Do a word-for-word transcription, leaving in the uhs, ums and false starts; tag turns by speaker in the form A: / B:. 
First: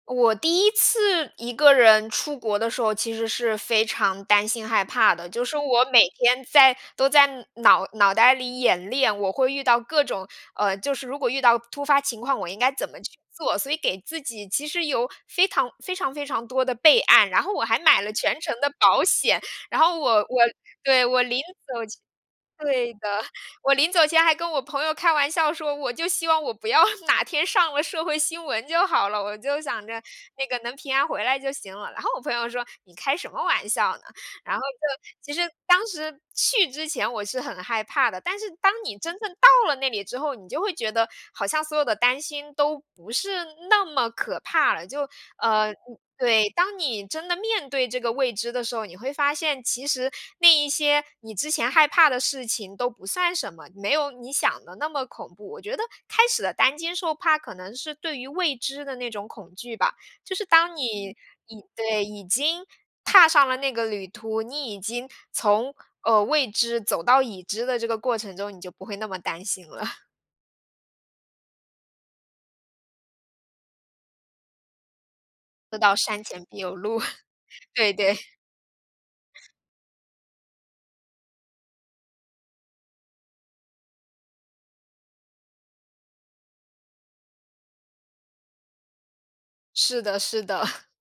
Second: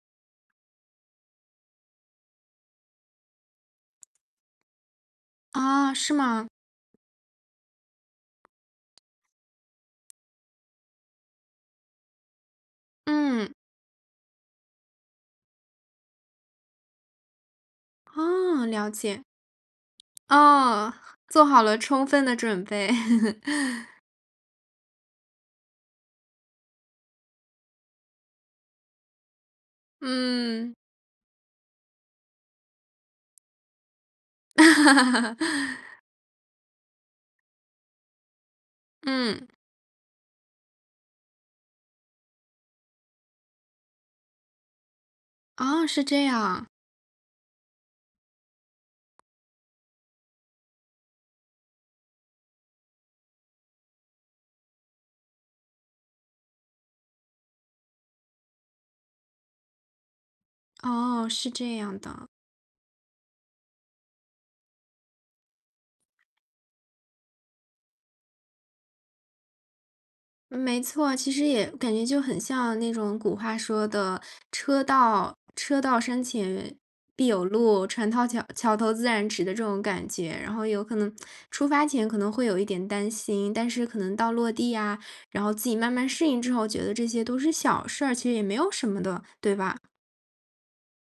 A: 我第一次一个人出国的时候，其实是非常担心害怕的。就是我
B: 啊，
A: 每
B: 是
A: 天
B: 吗？
A: 在都在脑脑袋里演练，我会遇到各种，呃，就是如果遇到突发情况，我应该怎么去
B: 嗯。
A: 做，所以给自己其实有非常非常非常多的备案，然后我还买了全程
B: 哦，
A: 的
B: 了
A: 保
B: 解。
A: 险。然后我我
B: 啊，
A: 对，我临
B: 做好了
A: 走前
B: 充分的准备。
A: 对的，我临 走前还跟我朋友开玩笑说，我就希望我不要哪天上了社会新闻就好了，我就想着那个
B: 嗯。
A: 能平安回来就行了。然后我朋友说你开什么玩笑呢？然后就其实当时去之前我是很害怕的，但是当你真正
B: 嗯。
A: 到了那里之后，你就会觉得好像所有的担心都不是那么可怕了就，呃，
B: 哦，是这样
A: 对，
B: 啊。
A: 当你真的面对这个未知的时候，你会发现其实那一些你之前害怕的事情都不算什么，没有你想的那么恐怖，我觉得开始的担惊受怕，可能是对于未知的那种恐惧吧。就是当你
B: 哦，是
A: 已
B: 这样
A: 对，已
B: 的。
A: 经踏上了那个旅途，你已经从，呃，未知走到已知的这个过程中，你就不会那么担心了。
B: 没错，其实也感觉就很像那种古话说的，车到
A: 车
B: 车
A: 到
B: 到山
A: 山前必
B: 前
A: 有路。
B: 必有 路，
A: 对
B: 船
A: 对。
B: 到桥桥头自然直的这种感觉。然后有可能出发前可能会有一点担心，但是可能到落地啊，然后自己慢慢适应之后觉得这些都是小事儿，其实也没有什么的，对吧？
A: 是的是的。